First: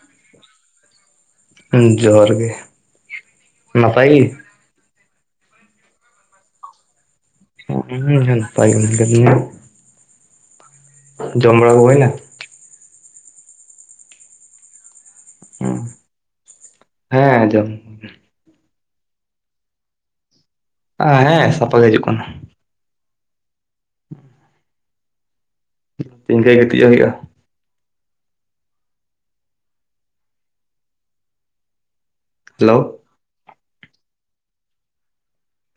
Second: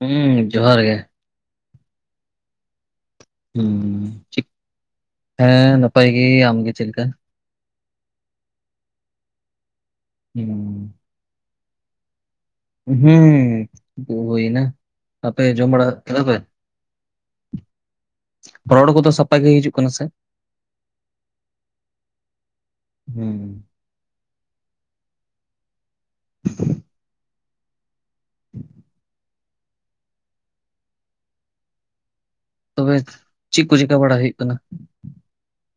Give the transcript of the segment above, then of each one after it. ᱦᱩᱸ ᱡᱚᱦᱟᱨ ᱜᱮᱼᱼ ᱦᱩᱸ ᱡᱚᱦᱟᱨ ᱜᱮᱼᱼ ᱦᱩ ᱦᱮᱸ ᱱᱟᱯᱟᱭ ᱜᱮ ᱟᱢᱜᱮ ᱪᱮᱫ ᱞᱮᱠᱟ? ᱦᱯᱟᱭ [inaudible] ᱦᱮᱸ ᱡᱚᱢᱲᱟ ᱦᱳᱭ ᱱᱟ᱾ ᱦᱩᱸᱜᱩᱸ ᱦᱩᱭ ᱱᱟ ᱟᱯᱮᱜᱮ ᱡᱚᱢᱵᱟᱲᱟ ᱠᱮᱫᱟᱯᱮ? ᱦᱮᱸ ᱡᱚᱢ᱾ ᱨᱚᱲ ᱠᱚᱫᱚ ᱥᱟᱯᱟᱜ ᱜᱮ ᱦᱤᱡᱩᱜ ᱠᱟᱱᱟ ᱥᱮ᱾ ᱟ ᱦᱮᱸ ᱥᱟᱯᱟᱜ ᱜᱮ ᱦᱤᱡᱩᱜ ᱠᱟᱱᱟ᱾ ᱦᱮᱸ ᱤᱱᱠᱟᱹ ᱜᱤᱛᱤᱡᱚᱜ ᱦᱩᱭᱩᱜᱼᱟ᱾ ᱦᱮ [inaudible] ᱦᱮᱞᱳ ᱛᱚᱵᱮ ᱪᱮᱫ ᱠᱚ ᱪᱮᱠᱟ ᱵᱟᱲᱟ ᱦᱩᱭᱩᱜ ᱠᱟᱱᱟ᱾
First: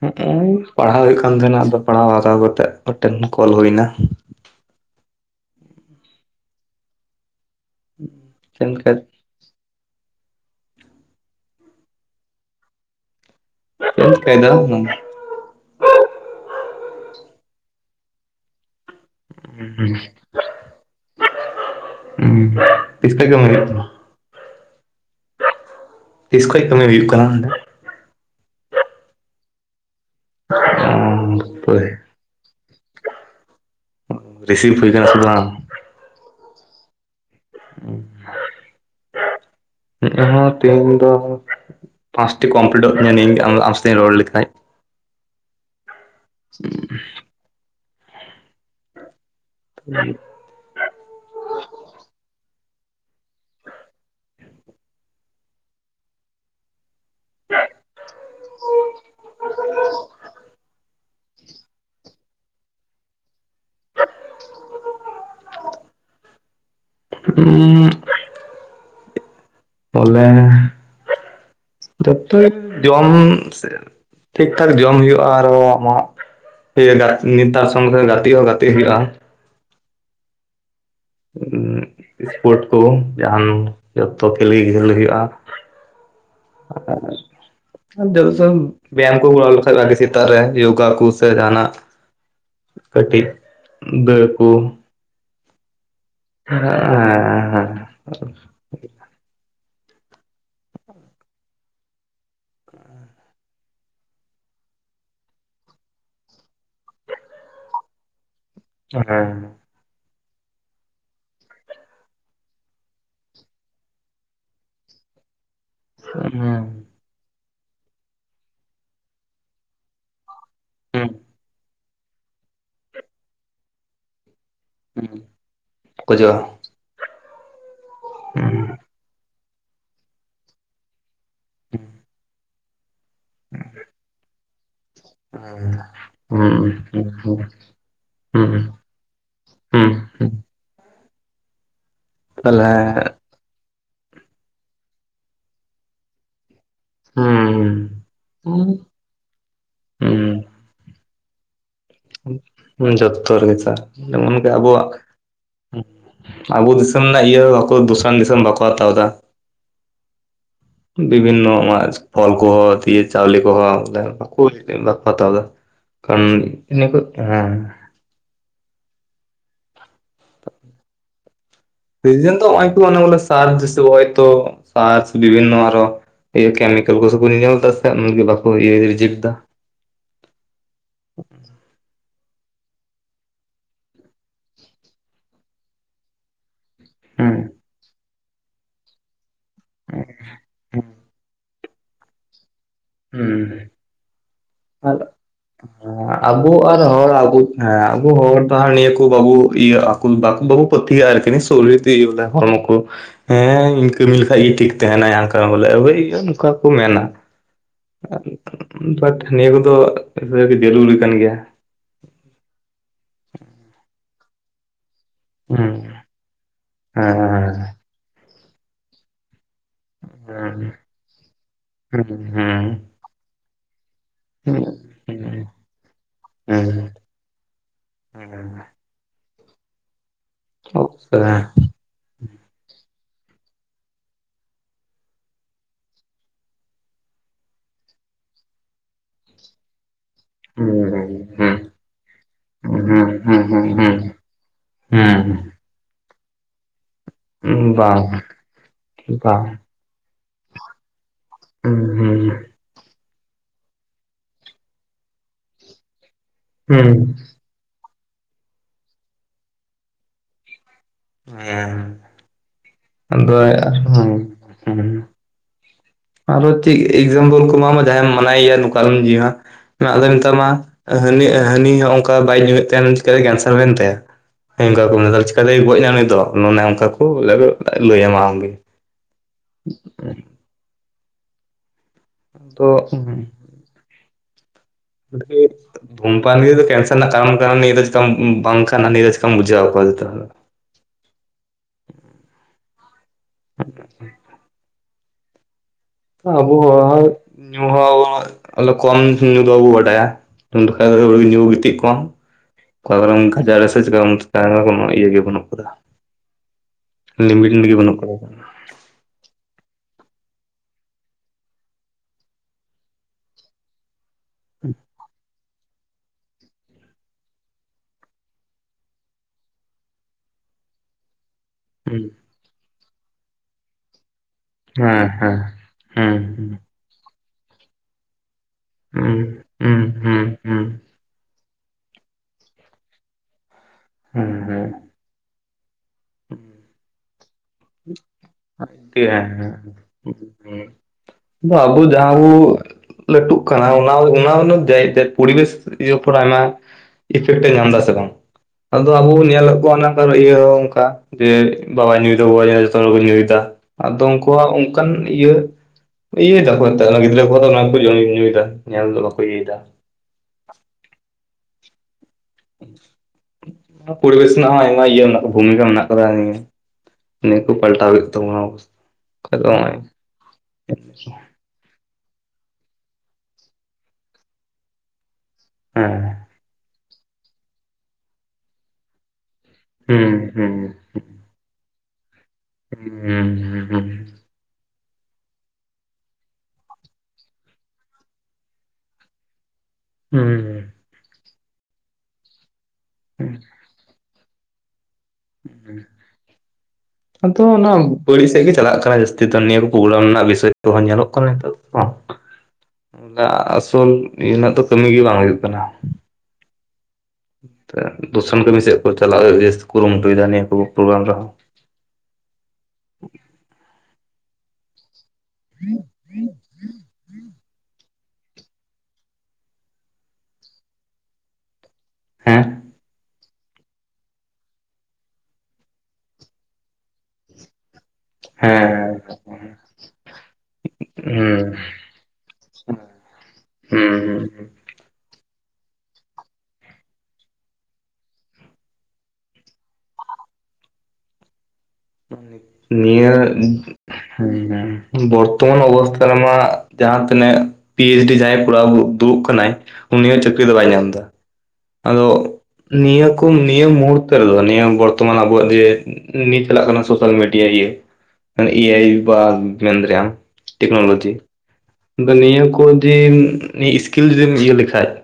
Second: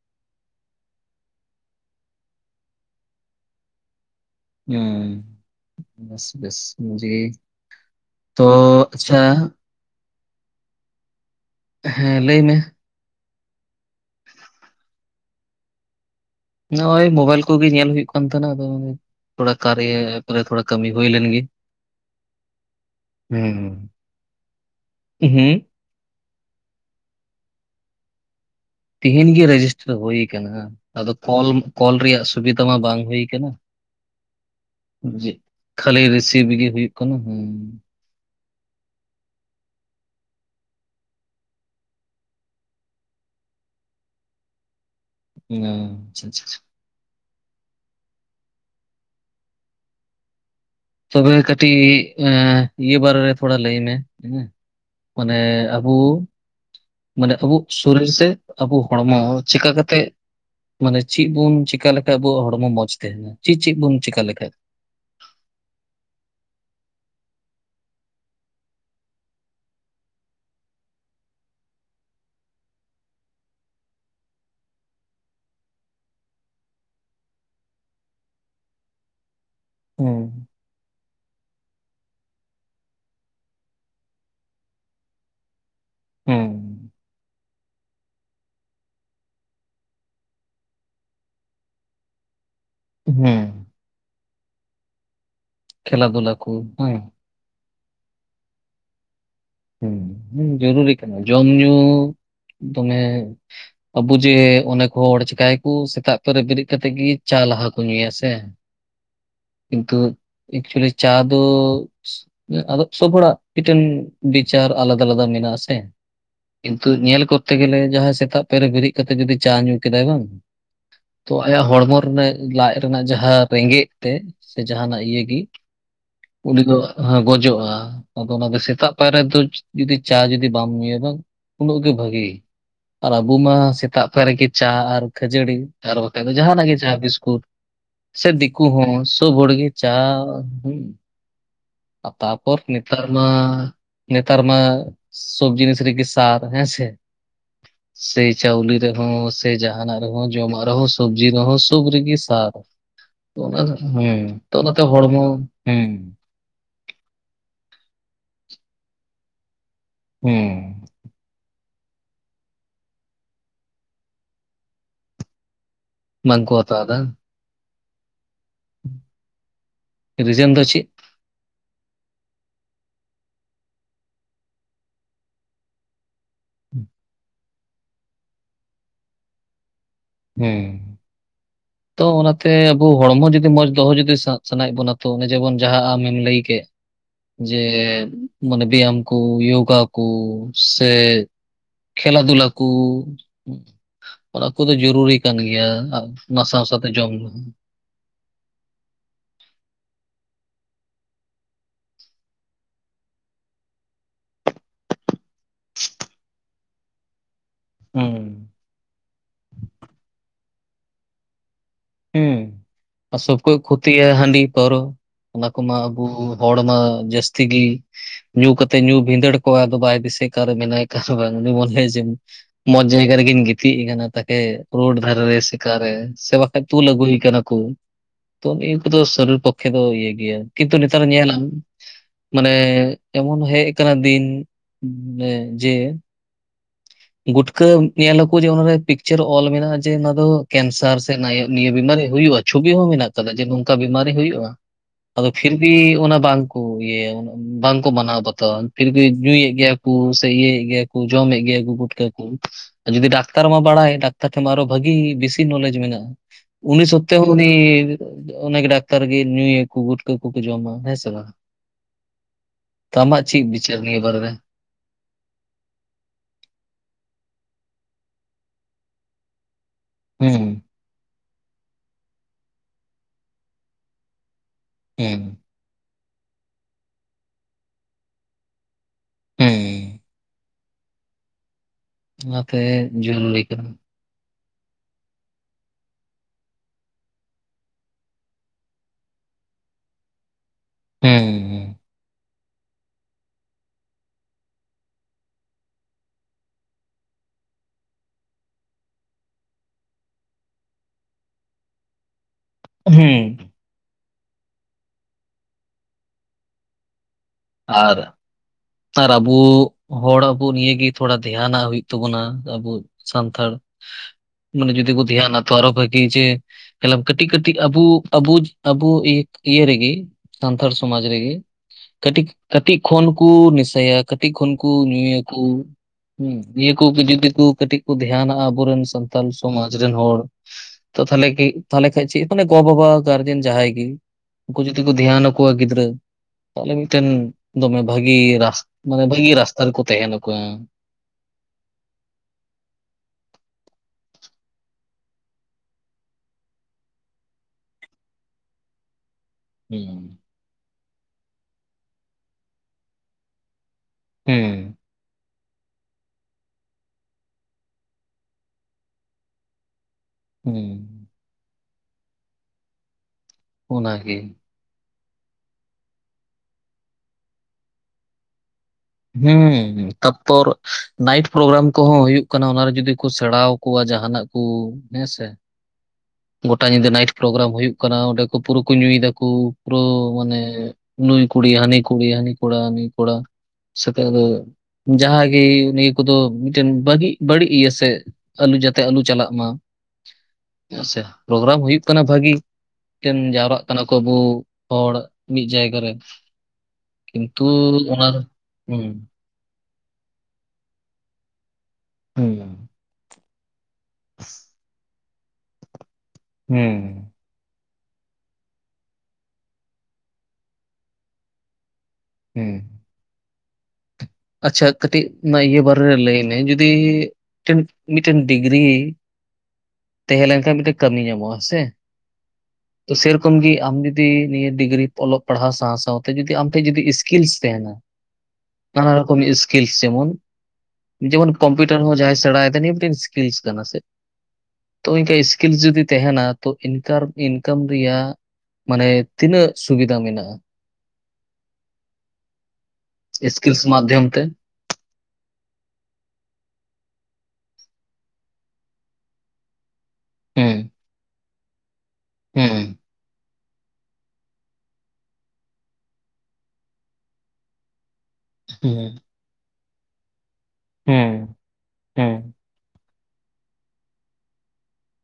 ᱦᱚᱜ-ᱚᱭ ᱯᱟᱲᱦᱟᱣ ᱦᱩᱭᱩᱜ ᱠᱟᱱ ᱛᱟᱦᱮᱱᱟ ᱟᱫᱚ ᱯᱟᱲᱦᱟᱣ ᱦᱟᱛᱟᱣ ᱠᱟᱛᱮᱜ ᱢᱤᱫᱴᱮᱱ ᱠᱚᱞ ᱦᱩᱭ ᱮᱱᱟ᱾ ᱦᱩ ᱵᱮᱥ ᱵᱮᱥ ᱛᱚ ᱪᱮᱫ ᱟᱪᱪᱷᱟ᱾ ᱦᱮᱸ ᱞᱟᱹᱭ ᱢᱮ? ᱪᱟᱭᱫᱟ ᱦ [inaudible] ᱱᱚᱜᱼᱚᱭ ᱢᱳᱵᱟᱭᱤᱞ ᱠᱚᱜᱮ ᱧᱮᱞ ᱦᱩᱭᱩᱜ ᱠᱟᱱ ᱛᱟᱦᱮᱱᱟ ᱟᱫᱚ᱾ ᱛᱷᱚᱲᱟ ᱠᱟᱨᱮ ᱛᱚᱲᱟ ᱛᱚᱲᱟ ᱠᱟᱹᱢᱤ ᱦᱩᱭᱭ ᱞᱮᱱ ᱜᱮ᱾ ᱦ ᱛᱤᱥᱠ ᱜᱮ ᱞ [inaudible] ᱦᱮᱸ ᱛᱤᱥ ᱠᱷᱚᱡ ᱠᱟᱹᱢᱤ ᱦᱩᱭᱩᱜ ᱠᱟᱱᱟ ᱚᱸᱰᱮ᱾ ᱛᱤᱦᱤᱱᱧ ᱜᱮ ᱨᱮᱡᱤᱥᱴᱟᱨ ᱦᱩᱭᱼᱼ ᱟᱫᱚ ᱠᱚᱞ ᱚᱸᱰᱮ ᱠᱚᱞ ᱨᱮᱭᱟᱜ ᱥᱩᱵᱤᱫᱟ ᱢᱟ ᱵᱟᱝ ᱦᱩᱭ ᱟᱠᱟᱱᱟ᱾ ᱨᱥᱤᱵᱷ ᱦᱩᱭ ᱠᱟᱱᱟ ᱥᱩᱫᱷᱩ ᱵᱟᱝ, ᱠᱷᱟᱞᱞᱤ ᱨᱤᱥᱤᱵᱷ ᱜᱤ ᱦᱩᱭᱩᱜ ᱠᱟᱱᱟ ᱦᱮᱸ᱾ ᱚ ᱛᱦᱧ ᱫᱚ [inaudible] ᱯᱟᱥᱴᱤ ᱠᱚᱢᱯᱞᱤᱴᱚᱜ ᱛᱤᱧᱟ ᱟᱢ ᱥᱟᱛᱮᱧ ᱨᱚᱲ ᱞᱮᱠᱷᱟᱡ᱾ ᱦ [inaudible] ᱦᱩᱸ [unintelligible] ᱛᱚᱵᱮ ᱠᱟᱹᱴᱤᱡ ᱤᱭᱟᱹ ᱵᱟᱨᱮ ᱨᱮ ᱛᱷᱚᱲᱟ ᱞᱟᱹᱭ ᱢᱮ᱾ ᱢᱟᱱᱮ ᱟᱵᱩᱼᱼ ᱢᱟᱱᱮ ᱟᱵᱚ ᱥᱚᱨᱤᱨ ᱥᱮ ᱟᱵᱩ ᱦᱚᱲᱢᱚ ᱪᱮᱠᱟ ᱠᱟᱛᱮᱜᱼᱼ ᱢᱟᱱᱮ ᱪᱮᱫ ᱵᱩᱱ ᱪᱮᱠᱟ ᱞᱮᱠᱷᱟᱡ ᱟᱵᱚᱣᱟᱜ ᱦᱚᱲᱢᱚ ᱢᱚᱸᱡᱽ ᱛᱟᱦᱮᱱᱟ ᱪᱮᱫ ᱪᱮᱫ ᱵᱚᱱ ᱪᱮᱠᱟ ᱞᱮᱠᱷᱟᱡ? ᱟ [inaudible] ᱛᱚᱞᱮᱼᱼ ᱡᱚᱛᱚ ᱡᱚᱢ ᱥᱮ ᱴᱷᱤᱠ ᱴᱷᱟᱠ ᱡᱚᱢ ᱦᱩᱭᱩᱜᱼᱟ ᱟᱨᱚ ᱟᱢᱟᱜᱼᱼ ᱜᱟ ᱱᱮᱛᱟᱨ ᱥᱚᱝᱜᱮ ᱜᱟᱛᱮᱜ ᱦᱚᱸ ᱜᱟᱛᱮᱜ ᱦᱩᱭᱩᱜᱼᱟ᱾ ᱦᱩᱸ ᱥᱯᱳᱨᱴ ᱠᱚ ᱡᱟᱦᱟᱱ ᱡᱚᱛᱚ ᱠᱷᱮᱞ ᱜᱮ ᱠᱷᱮᱞ ᱦᱩᱭᱩᱜᱼᱟ᱾ ᱦᱩᱸ ᱟᱨᱼᱼ [unintelligible] ᱵᱮᱭᱟᱢ ᱠᱚᱨᱟᱣ ᱞᱮᱠᱷᱟᱡ ᱟᱹᱰᱤ ᱥᱮᱛᱟᱜ ᱨᱮ ᱭᱳᱜᱟ ᱠᱚ ᱥᱮ ᱡᱟᱦᱟᱱᱟᱜ ᱾ ᱠᱟᱹᱴᱤᱡ ᱦᱩᱸ [unintelligible] ᱠᱷᱮᱞᱟ ᱫᱷᱩᱞᱟ ᱠᱩ ᱦᱮᱸ᱾ ᱦᱩᱸ ᱦᱩᱸ ᱡᱩᱨᱩᱨᱤ ᱠᱟᱱᱟ ᱡᱚᱢ ᱧᱩ ᱫᱚᱢᱮ ᱟᱵᱩ ᱡᱮ ᱚᱱᱮᱠ ᱦᱚᱲ ᱪᱮᱠᱟᱭᱟᱠᱩ ᱥᱮᱛᱟᱜ ᱩᱛᱟᱹᱨ ᱨᱮ ᱵᱮᱨᱮᱫ ᱠᱟᱛᱮᱜ ᱜᱮ ᱪᱟ ᱞᱟᱦᱟ ᱠᱚ ᱧᱩᱭᱟ ᱥᱮ᱾ ᱦᱮᱸᱻ᱾ ᱠᱤᱱᱛᱩ ᱮᱠᱪᱩᱭᱮᱞᱤ ᱪᱟ ᱫᱚᱻ ᱟᱫᱚ ᱥᱚᱵ ᱦᱚᱲᱟᱜ ᱢᱤᱫᱴᱮᱱ ᱵᱤᱪᱟᱨ ᱟᱞᱟᱫᱟ ᱟᱞᱟᱫᱟ ᱢᱮᱱᱟᱜᱼᱟ ᱥᱮ᱾ ᱦᱮᱸ᱾ ᱠᱤᱱᱛᱩ ᱧᱮᱞ ᱠᱚᱨᱛᱮ ᱜᱮᱞᱮ ᱡᱟᱸᱦᱟᱭ ᱥᱮᱛᱟᱜ ᱯᱟᱭᱟᱨ ᱨᱮ ᱵᱤᱨᱤᱫ ᱠᱟᱛᱮ ᱡᱩᱫᱤ ᱪᱟ ᱧᱩ ᱠᱮᱫᱟᱭ ᱵᱟᱝ ᱦᱮᱸ ᱦᱮᱸ ᱛᱚ ᱟᱭᱟᱜ ᱦᱚᱲᱢᱚ ᱨᱮᱱᱟᱜ ᱞᱟᱡ ᱨᱮᱱᱟᱜ ᱡᱟᱦᱟ ᱨᱮᱸᱜᱮᱡ ᱛᱮ ᱥᱮ ᱡᱟᱦᱟᱱᱟᱜ ᱤᱭᱟᱹ ᱜᱤ ᱠᱷᱚᱡᱚᱜᱼᱟ ᱩᱱᱤ ᱫᱚ ᱜᱚᱡᱚᱜᱼᱟ, ᱟᱫᱚ ᱚᱱᱟ ᱫᱚ ᱥᱮᱛᱟᱜ ᱯᱟᱭᱟᱨ ᱨᱮᱫᱚ ᱡᱩᱫᱤ ᱪᱟ ᱡᱩᱫᱤ ᱵᱟᱢ ᱧᱩᱭᱟ ᱵᱟᱝ ᱩᱱᱟᱹᱜ ᱜᱤ ᱵᱷᱟᱜᱤ᱾ ᱟᱨ ᱟᱵᱩ ᱢᱟ ᱥᱮᱛᱟᱜ ᱯᱟᱭᱟᱨ ᱨᱮᱜᱮ ᱪᱟ ᱟᱨ ᱠᱷᱟᱹᱡᱟᱹᱲᱤ ᱛᱟᱦᱚᱞᱮ ᱟᱨ ᱵᱟᱠᱷᱟᱡ ᱫᱚ ᱦᱩᱸ ᱡᱟᱦᱟᱸᱱᱟᱜ ᱜᱤ ᱪᱟ ᱵᱤᱥᱠᱩᱴ ᱦᱩᱸ ᱥᱮ ᱫᱤᱠᱩ ᱦᱚᱸ ᱥᱚᱵᱽ ᱦᱚᱲ ᱜᱤ ᱪᱟ ᱦᱩᱸ ᱛᱟᱯᱚᱨ ᱛᱟᱦᱞᱮ ᱱᱮᱛᱟᱨ ᱢᱟ ᱱᱮᱛᱟᱨ ᱢᱟ ᱥᱚᱵᱽ ᱡᱤᱱᱤᱥ ᱨᱮᱜᱮ ᱥᱟᱨ ᱦᱮᱸ ᱦᱩᱸ ᱥᱮ ᱪᱟᱣᱞᱤ ᱨᱮᱦᱚᱸ ᱥᱮ ᱡᱟᱦᱟᱸᱱᱟᱜ ᱦᱩᱸ ᱨᱮᱦᱚᱸ ᱡᱚᱢᱟᱜ ᱨᱮᱦᱚᱸ ᱥᱚᱵᱽᱡᱤ ᱨᱮᱦᱚᱸ ᱥᱚᱵᱽ ᱨᱤᱜᱤ ᱥᱟᱹᱨ ᱡᱚᱛᱚ ᱨᱮᱜᱮ ᱚᱱᱟ ᱥᱟᱨ ᱦᱮᱸ ᱡᱮᱢᱚᱱ ᱜᱮ ᱛᱚ ᱚᱱᱟᱛᱮ ᱟᱵᱚᱣᱟᱜ ᱦᱚᱲᱢᱚ ᱦᱩᱸ ᱟᱵᱚ ᱫᱤᱥᱚᱢ ᱨᱮᱱᱟᱜ ᱤᱭᱟᱹ ᱟᱠᱚ ᱫᱚᱥᱟᱨ ᱫᱤᱥᱚᱢ ᱵᱟᱠᱚ ᱦᱟᱛᱟᱣ ᱫᱟ᱾ ᱦᱩᱸᱻ᱾ ᱵᱤᱵᱷᱤᱱᱱᱚ ᱟᱣᱟᱡᱽ ᱯᱷᱚᱞ ᱠᱚᱦᱚᱸ ᱫᱤᱭᱮ ᱪᱟᱣᱞᱮ ᱠᱚᱦᱚᱸ ᱵᱚᱞᱮ ᱵᱟᱠᱩ ᱵᱟᱠᱩ ᱦᱟᱛᱟᱣ ᱫᱟ᱾ ᱠᱷᱟᱱ ᱵᱟᱝᱠᱚ ᱦᱟᱛᱟᱣ ᱤᱱᱟᱹ ᱠᱚ ᱦᱮᱸ᱾ ᱨᱤᱡᱚᱱ ᱫᱚ ᱪᱮᱫ? ᱨᱤᱡᱮᱱ ᱫᱚ ᱦᱚᱸᱜᱼᱚᱭ ᱠᱩ ᱚᱱᱟ ᱵᱚᱞᱮ ᱥᱟᱨ ᱡᱮᱭᱥᱮ ᱦᱚᱭᱛᱚ ᱵᱤᱵᱷᱤᱱᱱᱚ ᱟᱨᱚ᱾ ᱤᱭᱟᱹ ᱠᱮᱢᱤᱠᱮᱞ ᱠᱚ ᱥᱮ ᱠᱚ ᱧᱮᱞ ᱫᱟ ᱥᱮ ᱵᱟᱠᱚ ᱤᱭᱟᱹ‌ ᱨᱤᱡᱮᱠᱴ ᱫᱟ᱾ ᱦᱩᱸ᱾ [inaudible] ᱛᱚ ᱚᱱᱟᱛᱮ ᱟᱵᱚ ᱦᱚᱲᱢᱚ ᱡᱩᱫᱤ ᱢᱚᱸᱡᱽ ᱫᱚᱦᱚ ᱡᱩᱫᱤ ᱥᱟᱼᱥᱟᱱᱟᱭᱮᱫ ᱵᱚᱱᱟ ᱛᱚ ᱚᱱᱟ ᱡᱮᱢᱚᱱ ᱡᱟᱦᱟ ᱟᱢᱮᱢ ᱞᱟᱹᱭ ᱠᱮᱫ᱾ ᱦᱩᱸ ᱡᱮ ᱢᱟᱱᱮ ᱵᱮᱭᱟᱢ ᱠᱩ ᱭᱳᱜᱟ ᱠᱩ ᱥᱮ ᱠᱷᱮᱞᱟ ᱫᱷᱩᱞᱟ ᱠᱩ ᱦᱩᱸ ᱚᱱᱟ ᱠᱚᱫᱚ ᱟᱨ ᱡᱩᱨᱩᱨᱤ ᱠᱟᱱ ᱜᱮᱭᱟ ᱚᱱᱟ ᱟᱵᱚ ᱥᱟᱶ ᱥᱟᱶ ᱟᱨ ᱛᱮ ᱡᱚᱢ ᱦᱚᱲ ᱟᱵᱚ ᱨᱮᱦᱚᱸ ᱾ ᱦᱮᱸ ᱟᱵᱚ ᱦᱚᱲ ᱦᱟᱱᱟ ᱱᱤᱭᱟᱹ ᱠᱚ ᱵᱟᱵᱩ ᱤᱭᱟᱹ ᱟᱠᱩ ᱵᱟᱠᱩ ᱯᱟᱹᱛᱭᱟᱹᱜᱼᱟ ᱟᱨᱠᱤ ᱥᱚᱨᱤᱨ‌ [unintelligible] ᱵᱚᱞᱮ ᱦᱚᱲᱢᱚ ᱠᱚ ᱾ ᱦᱮᱸ ᱤᱧ ᱠᱟᱹᱢᱤ ᱞᱮᱠᱷᱟᱡ ᱜᱮ ᱴᱷᱤᱠ ᱛᱟᱦᱮᱱᱟᱭ ᱚᱱᱠᱟ ᱵᱚᱞᱮ ᱟᱹᱣᱦᱟᱹ ᱜᱤ ᱚᱱᱠᱟ ᱠᱚ ᱢᱮᱱᱟ᱾ ᱦᱩᱸ ᱟᱨ ᱵᱟᱴ ᱱᱤᱭᱟᱹ ᱠᱚᱫᱚ [unintelligible] ᱡᱟᱹᱲᱩᱨᱤ ᱠᱟᱱ ᱜᱮᱭᱟ᱾ ᱦᱮᱸ ᱟᱨ ᱥᱚᱵᱽ ᱠᱚ ᱠᱷᱚᱛᱤᱜᱼᱟ ᱦᱟᱺᱰᱤ ᱯᱟᱹᱣᱨᱟᱹ ᱚᱱᱟ ᱠᱚ ᱢᱟ ᱦᱩᱸ ᱦᱚᱲ ᱢᱟ ᱡᱟᱹᱥᱛᱤ ᱦᱮᱸ ᱜᱤ ᱧᱩ ᱠᱟᱛᱮᱜ ᱧᱩ ᱵᱷᱤᱸᱫᱟᱹᱲ ᱠᱚᱜᱼᱟ ᱟᱫᱚ ᱵᱟᱭ ᱫᱤᱥᱟᱹᱭ ᱚᱠᱟ ᱨᱮ ᱦᱮᱸ ᱢᱮᱱᱟᱭ ᱚᱠᱟ ᱨᱮ ᱵᱟᱝ ᱩᱱᱤ ᱢᱚᱱᱮᱭᱟ ᱡᱮ ᱦᱮᱸ ᱢᱚᱸᱡᱽ ᱡᱟᱭᱜᱟ ᱨᱮᱜᱤᱧ ᱜᱤᱛᱤᱡ ᱠᱟᱱᱟ᱾ ᱥᱮ ᱨᱳᱰ ᱫᱷᱟᱨᱮ ᱨᱮ ᱦᱮᱸ ᱥᱮ ᱚᱠᱟ ᱨᱮ ᱥᱮ ᱵᱟ ᱦᱮᱸ ᱛᱩᱞ ᱟᱹᱜᱩᱭᱮ ᱠᱟᱱᱟ ᱠᱩ, ᱛᱚ ᱦᱮᱸ ᱱᱤᱭᱟᱹ ᱠᱚᱫᱚ ᱥᱚᱨᱤᱨ ᱯᱚᱠᱠᱷᱮ ᱫᱚ ᱤᱭᱟᱹ ᱜᱮᱭᱟ᱾ ᱠᱤᱱᱛᱩ ᱱᱮᱛᱟᱨ ᱚᱵᱚᱥᱥᱳᱭ ᱧᱮᱞᱟᱢ ᱢᱟᱱᱮ ᱮᱢᱚᱱ ᱦᱮᱡ ᱟᱠᱟᱱᱟ ᱫᱤᱱ ᱚᱱᱮ ᱡᱮ ᱜᱩᱴᱠᱟᱹ ᱧᱮᱞ ᱟᱠᱚ ᱡᱮ ᱚᱱᱟ ᱨᱮ ᱯᱤᱠᱪᱟᱨ ᱚᱞ ᱢᱮᱱᱟᱜᱼᱟ ᱡᱮ ᱚᱱᱟ ᱫᱚ ᱦᱩᱸ ᱠᱮᱱᱥᱟᱨ ᱥᱮ ᱚᱱᱟ ᱤᱭᱟᱹ ᱾ ᱦᱩᱸ ᱱᱤᱭᱟᱹ ᱵᱤᱢᱟᱨᱤ ᱦᱩᱭᱩᱜᱼᱟ ᱪᱷᱚᱵᱤ ᱦᱩᱸ ᱦᱚᱸ ᱢᱮᱱᱟᱜ ᱠᱟᱫᱟ ᱦᱩᱸ ᱡᱮ ᱱᱚᱝᱠᱟ ᱦᱩᱸ ᱵᱤᱢᱟᱨᱤ ᱦᱩᱭᱩᱜᱼᱟ᱾ ᱦᱩᱸ ᱟᱫᱚ ᱯᱷᱤᱨ ᱵᱷᱤ ᱚᱱᱟ ᱵᱟᱝ ᱠᱚ ᱤᱭᱟᱹᱭᱟ ᱩᱱᱟᱹᱜ ᱵᱟᱝ ᱠᱚ ᱢᱟᱱᱟᱣ ᱵᱟᱛᱚᱣᱟ ᱯᱷᱤᱨᱵᱷᱤ ᱵᱟᱝ ᱧᱩᱭᱮᱫ ᱜᱮᱭᱟ ᱠᱚ ᱥᱮ ᱤᱭᱟᱹᱭᱮᱫ ᱜᱮᱭᱟ ᱠᱚ ᱡᱚᱢ ᱮᱫ ᱜᱮᱭᱟ ᱠᱚ ᱦᱩᱸ ᱜᱩᱴᱠᱟᱹ ᱦᱩᱸ ᱠᱚ ᱡᱩᱫᱤ ᱰᱟᱠᱛᱟᱨ ᱢᱟ ᱵᱟᱲᱟᱭ ᱰᱟᱠᱛᱟᱨ ᱴᱷᱮᱱ ᱢᱟ ᱟᱨᱚ ᱵᱷᱟᱜᱤ ᱵᱮᱥᱤ ᱱᱚᱞᱮᱡᱽ ᱢᱮᱱᱟᱜᱼᱟ ᱩᱱᱤ ᱦᱩᱸ ᱥᱚᱛᱮ ᱦᱚᱸ ᱩᱱᱤ ᱩᱱᱤ ᱚᱱᱟ ᱜᱮ ᱰᱟᱠᱛᱟᱨ ᱜᱮ ᱧᱩᱭᱟ ᱠᱚ ᱜᱩᱴᱠᱟᱹ ᱠᱚ ᱠᱚ ᱡᱚᱢᱟ ᱦᱮᱸᱥᱮ ᱦᱮᱸ [unintelligible] ᱛᱚ ᱟᱢᱟᱜ ᱟᱫᱚ ᱪᱮᱫ ᱵᱤᱪᱟᱹᱨ ᱱᱤᱭᱟᱹ ᱦᱩᱸ ᱵᱟᱨᱮ ᱨᱮ ᱦᱩᱸ ᱟᱨᱚ ᱪᱮᱫ ᱮᱠᱡᱟᱢᱯᱚᱞ ᱠᱚᱢᱟ ᱡᱟᱦᱟᱸᱭ ᱮᱢ ᱢᱟᱱᱟᱭᱟ ᱱᱚᱝᱠᱟ ᱟᱞᱚᱢ ᱧᱩᱸᱭᱟ ᱟᱫᱚᱭ ᱢᱮᱛᱟ ᱢᱟ ᱦᱩᱸ ᱦᱟᱹᱱᱤ ᱦᱚᱝᱠᱟ ᱵᱟᱭ ᱧᱩᱸᱭᱮᱫ ᱛᱟᱦᱮᱫ ᱪᱤᱠᱟᱹᱛᱮ ᱠᱮᱱᱥᱟᱨ ‌ᱦᱩᱭ ᱮᱱ ᱛᱟᱭᱟ ᱦᱳᱭ ᱚᱱᱠᱟ ᱠᱚ [unintelligible] ᱦᱩᱸ ᱪᱮᱠᱟ ᱛᱮᱭ ᱜᱚᱡ ᱮᱱᱟ ᱩᱱᱤ ᱫᱚ ᱚᱱᱮ ᱚᱱᱠᱟ ᱠᱚ ᱞᱟᱹᱭ ᱟᱢᱟ ᱟᱢ ᱜᱮ ᱦᱩᱸ [inaudible] ᱚᱱᱟᱚᱛ ᱟᱫᱚ ᱡᱩᱱ ᱵᱤᱠ ᱾ ᱟᱱᱰᱠᱟᱹᱛ ᱾ ᱵᱩᱢᱯᱟᱱ ᱫᱚ ᱠᱮᱱᱥᱟᱨ ᱨᱮᱱᱟᱜ ᱠᱟᱨᱚᱱ ᱱᱤᱭᱟᱹ ᱫᱚ ᱪᱠᱟᱢ ᱵᱟᱝ ᱠᱟᱱᱟ ᱱᱤᱭᱟᱹ ᱫᱚ ᱪᱠᱟᱢ ᱵᱩᱡᱟᱹᱣ ᱟᱠᱚᱣᱟ ᱡᱮᱛ ᱦᱚᱲ ᱾ ᱦᱩᱸ [unintelligible] ᱟᱵᱚ ᱦᱚᱲ ᱦᱚᱲ ᱧᱩ ᱦᱚᱸ ᱠᱚᱢ ᱧᱩ ᱫᱚ ᱵᱟᱵᱚ ᱵᱟᱰᱟᱭᱟ ᱾ ᱩᱱᱰᱠᱟ ᱡᱠᱷᱟᱱ ᱫᱚ ᱧᱩ ᱜᱤᱛᱤᱡ ᱠᱚ ᱾ ᱚᱠᱟᱨ ᱦᱩᱸ ᱠᱦᱟᱡᱟᱲᱮ ᱥᱮ ᱪᱤᱠᱟ ᱠᱟᱭᱨᱟ ᱠᱚ ᱢᱟ ᱤᱭᱟᱹ ᱜᱮ ᱵᱟᱹᱱᱩᱜ ᱠᱟᱫᱟ ᱾ ᱞᱤᱢᱤᱴ ᱨᱮᱜᱮ ᱟᱨ ᱵᱟᱹᱱᱩᱜ ᱠᱟᱫᱟ ᱾ ᱟᱨ ᱟᱵᱚ ᱦᱚᱲ ᱟᱵᱚ ᱱᱤᱭᱟᱹᱜᱮ ᱛᱷᱚᱲᱟ ᱫᱷᱮᱭᱟᱱᱟᱜ ᱦᱩᱭᱩᱜᱭ ᱛᱟᱵᱩᱱᱟ ᱟᱵᱚ ᱾ ᱥᱟᱱᱛᱟᱲ ᱢᱟᱱᱮ ᱡᱩᱫᱤ ᱠᱚ ᱫᱷᱮᱭᱟᱱᱟ ᱛᱚ ᱟᱨᱚ ᱵᱷᱟᱹᱜᱤ ᱡᱮ ᱾ ᱛᱮᱞᱟᱢ ᱠᱟᱹᱴᱤᱡ ᱠᱟᱹᱴᱤᱡ ᱟᱵᱚ ᱟᱵᱚ ᱟᱵᱚ ᱤᱭᱟᱹ ᱨᱮᱜᱮ ᱥᱟᱱᱛᱟᱲ ᱥᱚᱢᱟᱡᱽ ᱨᱮᱜᱤ ᱾ ᱦᱩᱸ ᱠᱟᱹᱴᱤᱡ ᱠᱷᱚᱱ ᱠᱚ ᱢᱮᱥᱟᱭᱟ ᱠᱟᱹᱴᱤᱡ ᱠᱷᱚᱱ ᱠᱚ ᱦᱮᱸ ᱧᱩᱭᱟᱠᱚ ᱦᱮᱸ ᱱᱤ ᱾ ᱩᱱᱠᱩ ᱡᱩᱫᱤ ᱠᱚ ᱠᱟᱹᱴᱤᱡ ᱠᱚ ᱫᱷᱮᱭᱟᱱᱟᱜᱼᱟ ᱟᱵᱚᱨᱮᱱ ᱥᱟᱱᱛᱟᱞ ᱦᱩᱸ ᱦᱩᱸ ᱥᱚᱢᱟᱡᱽ ᱦᱩᱸ ᱨᱮᱱ ᱦᱚᱲ ᱦᱩᱸ ᱾ ᱛᱚ ᱛᱟᱦᱚᱞᱮ ᱠᱤ ᱛᱟᱦᱞᱮ ᱠᱷᱟᱱᱡ ᱪᱮᱫ ᱠᱦᱚᱱ ᱮ ᱜᱚᱟ ᱵᱟᱵᱟ ᱜᱟᱨᱡᱮᱱ ᱡᱟᱦᱟᱸᱭ ᱜᱮᱤ ᱩᱱᱠᱩ ᱦᱩᱸ ᱡᱩᱫᱤ ᱠᱩ ᱫᱷᱮᱭᱟᱱ ᱟᱠᱚᱣᱟ ᱜᱤᱫᱽᱨᱟᱹ ᱦᱩᱸ ᱛᱟᱦᱚᱞᱮ ᱢᱤᱫᱴᱮᱱ ᱾ ᱫᱚᱢᱮ ᱵᱷᱟᱹᱜᱤ ᱨᱟᱥ ᱢᱟᱱᱮ ᱵᱷᱟᱜᱤ ᱨᱟᱥᱛᱟ ᱨᱮᱠᱚ ᱛᱟᱦᱮᱱᱟᱠᱚ ᱾ ᱟᱵᱩ ᱡᱟᱸᱦ ᱵᱚ ᱾ ᱞᱟᱹᱴᱩᱜ ᱠᱟᱱᱟ ᱚᱱᱟ ᱚᱱᱡᱟᱭᱤ ᱯᱚᱨᱤᱵᱮᱥᱯᱚᱨ ᱟᱭᱢᱟ ᱾ ᱤᱯᱷᱮᱠᱴ ᱮ ᱧᱟᱢ ᱮᱫᱟ ᱥᱮ ᱵᱟᱝ ᱟᱫᱚ ᱟᱵᱚ ᱧᱮᱞ-ᱟ ᱾ ᱫᱩ ᱚᱱᱟ ᱦᱩᱸ ᱠᱚᱨᱮ ᱤᱭᱟᱹ ᱚᱱᱠᱟ ᱡᱮ ᱵᱟᱵᱟᱭ ᱧᱩᱭᱮᱫᱟ ᱵᱟ ᱡᱚᱛᱚ ᱦᱚᱲ ᱠᱚ ᱧᱩᱭᱮᱫᱟ ᱾ ᱟᱫᱚ ᱩᱱᱠᱩᱣᱟᱜ ᱦᱩᱸ ᱚᱱᱠᱟᱱ ᱤᱭᱟᱹ ᱾ ᱤᱭᱟᱹᱭ ᱫᱟᱠᱚ ᱜᱤᱫᱽᱨᱟᱹ ᱠᱚ ᱚᱱᱟ ᱠᱚ ᱡᱚᱢ ᱧᱩᱭᱮᱫᱟ ᱧᱮᱞ ᱵᱟᱠᱚ ᱤᱭᱟᱹᱭᱮᱫᱟ ᱾ ᱦᱮᱸ ᱾ ᱚᱱᱟᱜᱮ ᱯᱚᱨᱤᱵᱮᱥ ᱨᱮᱱᱟᱜ ᱦᱚᱸ ᱟᱭᱢᱟ ᱤᱭᱟᱹ ᱢᱮᱱᱟᱜᱼᱟ ᱾ ᱵᱷᱩᱢᱤᱠᱟ ᱢᱮᱱᱟᱜ ᱟᱠᱟᱫᱟ ᱱᱤᱭᱟᱹ ᱱᱤᱭᱟᱹ ᱠᱚ ᱯᱟᱞᱴᱟᱣ ᱦᱩᱭᱩᱜ ᱛᱟᱵᱚᱱᱟ ᱾ ᱦᱩᱸ ᱛᱯᱚᱨ ᱾ ᱱᱟᱭᱤᱴ ᱯᱨᱳᱜᱨᱟᱢ ᱠᱚᱦᱚᱸ ᱦᱩᱭᱩᱜ ᱠᱟᱱᱟ ᱚᱱᱟ ᱨᱮ ᱡᱩᱫᱤ ᱠᱚ ᱥᱮᱬᱟ ᱟᱠᱚᱣᱟ ᱡᱟᱦᱟᱱᱟᱜ ᱠᱩ ᱦᱮᱸᱥᱮ ᱾ ᱦᱩᱸ᱾ ᱜᱚᱴᱟ ᱧᱤᱫᱟᱹ ᱱᱟᱭᱤᱴ ᱯᱨᱳᱜᱨᱟᱢ ᱦᱩᱭᱩᱜ ᱠᱟᱱᱟ ᱚᱸᱰᱮ ᱠᱚ ᱯᱩᱨᱟᱹ ᱠᱚ ᱧᱩᱭ ᱫᱟᱠᱚ ᱯᱩᱨᱟᱹ ᱦᱩᱸ ᱢᱟᱱᱮ ᱦᱩᱸ ᱾ ᱠᱩᱲ ᱦᱟᱹᱱᱤ ᱠᱩᱲ ᱦᱟᱹᱱᱤ ᱠᱚᱲᱟ ᱦᱟᱹᱱᱤ ᱠᱚᱲᱟ ᱦᱩᱸ ᱦᱩᱸ ᱦᱩᱸ ᱥᱛᱟ ᱫᱚ ᱾ ᱡᱟᱦᱟᱸᱜᱮ ᱱᱤᱭᱟᱹ ᱠᱚᱫᱚ ᱢᱤᱫᱴᱮᱱ ᱵᱟᱹᱜᱤ ᱵᱟᱹᱲᱤᱡ ᱤᱭᱟᱹ ᱥᱮ ᱟᱞᱩ ᱡᱟᱛᱮ ᱟᱞᱩ ᱪᱟᱞᱟᱜ ᱢᱟ ᱾ ᱦᱩᱸ ᱦᱩᱸ ᱦᱮ‌ᱸ ᱥᱮ ᱯᱨᱳᱜᱨᱟᱢ ᱦᱩᱭᱩᱜ ᱠᱟᱱᱟ ᱵᱷᱟᱹᱜᱤ ᱴᱮᱱ ᱦᱩᱸ ᱡᱟᱣᱨᱟᱜ ᱠᱟᱱᱟ ᱠᱚ ᱟᱵᱚ ᱦᱚᱲ ᱾ ᱢᱤᱫ ᱡᱟᱭᱜᱟ ᱨᱮ ᱠᱤᱱᱛᱩ ᱚᱱᱟ ᱦᱩᱸ ᱼᱼ ᱱᱤᱛᱟᱨ ᱱᱤᱭᱟᱹ ᱠᱚ ᱯᱨᱳᱜᱨᱮᱢ ᱨᱮᱱᱟᱜ ᱵᱤᱥᱚᱭ ᱠᱚᱦᱚᱸ ᱧᱮᱞᱚᱜ ᱠᱟᱱᱟ ᱱᱤᱛᱚᱜ ᱠᱚ ᱾ ᱦᱩᱸ ᱾ ᱟᱜ ᱟᱥᱚᱞ ᱤᱱᱟᱹᱜ ᱫᱚ ᱠᱟᱹᱢᱤᱜ ᱜᱮ ᱵᱟᱝ ᱦᱩᱭᱩᱜ ᱠᱟᱱᱟ ᱾ ᱦᱩᱸ ᱾ ᱫᱚᱥᱚᱱ ᱠᱟᱹᱢᱤ ᱥᱮᱫ ᱠᱚ ᱪᱟᱞᱟᱜ ᱤᱥ ᱠᱩᱨᱩᱢᱩᱴᱩ ᱮᱫᱟ ᱱᱤᱭᱟᱹ ᱠᱚ ᱯᱨᱳᱜᱨᱟᱢ ᱨᱮᱦᱚᱸ ᱾ ᱦᱩᱸ ᱾ ᱟᱪᱪᱷᱟ ᱠᱟᱹᱴᱤᱡ ᱚᱱᱟ ᱤᱭᱟᱹ ᱵᱟᱨᱮ ᱨᱮ ᱞᱟᱹᱭ ᱢᱮ ᱡᱩᱫᱤ ᱠᱤᱱᱼᱼ ᱢᱤᱫᱴᱮᱱ ᱰᱤᱜᱽᱨᱤ ᱛᱟᱦᱮᱸ ᱞᱮᱱ ᱠᱷᱟᱱ ᱢᱤᱫᱴᱮᱱ ᱠᱟᱹᱢᱤ ᱧᱟᱢᱚᱜᱼᱟ ᱥᱮ ᱾ ᱦᱮᱸ ᱾ ᱛᱚ ᱥᱮ ᱨᱚᱠᱚᱢ ᱜᱮ ᱟᱢ ᱡᱩᱚᱫᱤ ᱱᱤᱭᱟᱹ ᱰᱤᱜᱽᱨᱤ ᱚᱞᱚᱜ ᱯᱟᱲᱦᱟᱣ ᱥᱟᱶ ᱥᱟᱶ ᱛᱮ ᱡᱩᱫᱤ ᱟᱢ ᱴᱷᱮᱡ ᱡᱩᱫᱤ ᱥᱠᱤᱞᱥ ᱛᱟᱦᱮᱱᱟᱼᱼ ᱱᱟᱱᱟ ᱦᱮᱸ ᱨᱚᱠᱚᱢ ᱥᱠᱤᱞᱥ ᱡᱮᱢᱚᱱ, ᱡᱮᱢᱚᱱ ᱦᱩᱸ ᱠᱚᱢᱯᱩᱭᱩᱴᱟᱨ ᱦᱚᱸ ᱡᱟᱦᱟᱸᱭ ᱥᱮᱬᱟᱭ ᱮᱫᱟᱭ ᱱᱤᱭᱟ ᱢᱤᱫᱴᱤᱜ ᱼᱼ ᱥᱠᱞᱤᱥ ᱠᱟᱱᱟ ᱥᱮ ᱾ ᱦᱩᱸ ᱛᱚ ᱚᱱᱠᱟ ᱥᱠᱤᱞ ᱡᱩᱫᱤ ᱛᱟᱦᱮᱱᱟ ᱛᱚ ᱤᱱᱠᱟᱨ ᱤᱱᱠᱟᱢ ᱨᱮᱭᱟᱜᱼᱼ ᱢᱟᱱᱮ ᱛᱤᱱᱟᱹᱜ ᱥᱩᱵᱤᱫᱷᱟ ᱢᱮᱱᱟᱜᱼᱟ ᱾ ᱱᱤᱭᱟᱹ ᱥᱠᱤᱞᱥ ᱢᱟᱫᱽᱫᱷᱚᱢ ᱛᱮ ᱦᱩᱸ ᱦᱮᱸ ᱾ ᱵᱚᱨᱛᱚᱢᱟᱱ ᱚᱵᱚᱥᱛᱷᱟ ᱨᱮᱢᱟ ᱡᱟᱦᱟᱸ ᱛᱤᱱᱟᱹᱜ ᱯᱤᱭᱮᱪ ᱰᱤ ᱡᱟᱦᱟᱸᱭ ᱠᱚᱨᱟᱣ ᱫᱩᱲᱩᱵ ᱠᱟᱱᱟᱭᱼᱼ ᱩᱱᱤᱭᱟᱜ ᱪᱟᱹᱠᱨᱤ ᱫᱚ ᱵᱟᱭ ᱦᱩᱸ ᱧᱟᱢ ᱮᱫᱟ ᱾ ᱟᱫᱚ ᱦᱩᱸ ᱱᱤᱭᱟᱹ ᱠᱚᱼᱼ ᱱᱤᱭᱚᱢ ᱢᱩᱦᱩᱨᱛᱚ ᱨᱮᱫᱚ ᱱᱤᱭᱟᱹ ᱵᱚᱨᱛᱚᱢᱟᱱ ᱟᱵᱚᱣᱟᱜ ᱡᱮ, ᱱᱤᱛ ᱪᱟᱞᱟᱜ ᱠᱟᱱᱟ ᱥᱳᱥᱟᱞ ᱢᱤᱰᱤᱭᱟ ᱤᱭᱟᱹ ᱾ ᱢᱟᱱᱮ ᱮᱭᱟᱭ ᱦᱩᱸ ᱮ ᱵᱟ ᱡᱚᱭᱮᱱ ᱫᱟᱨᱮᱭᱟᱜᱼᱟᱢ ᱾ ᱴᱮᱠᱱᱳᱞᱚᱡᱤ ᱦᱩᱸ ᱫᱟ ᱦᱩᱸ ᱱᱤᱭᱟᱹ ᱠᱚ ᱡᱮ ᱤᱥᱠᱤᱞᱼᱼ ᱮᱢ ᱤᱭᱟᱹ ᱞᱮᱠᱷᱟᱡ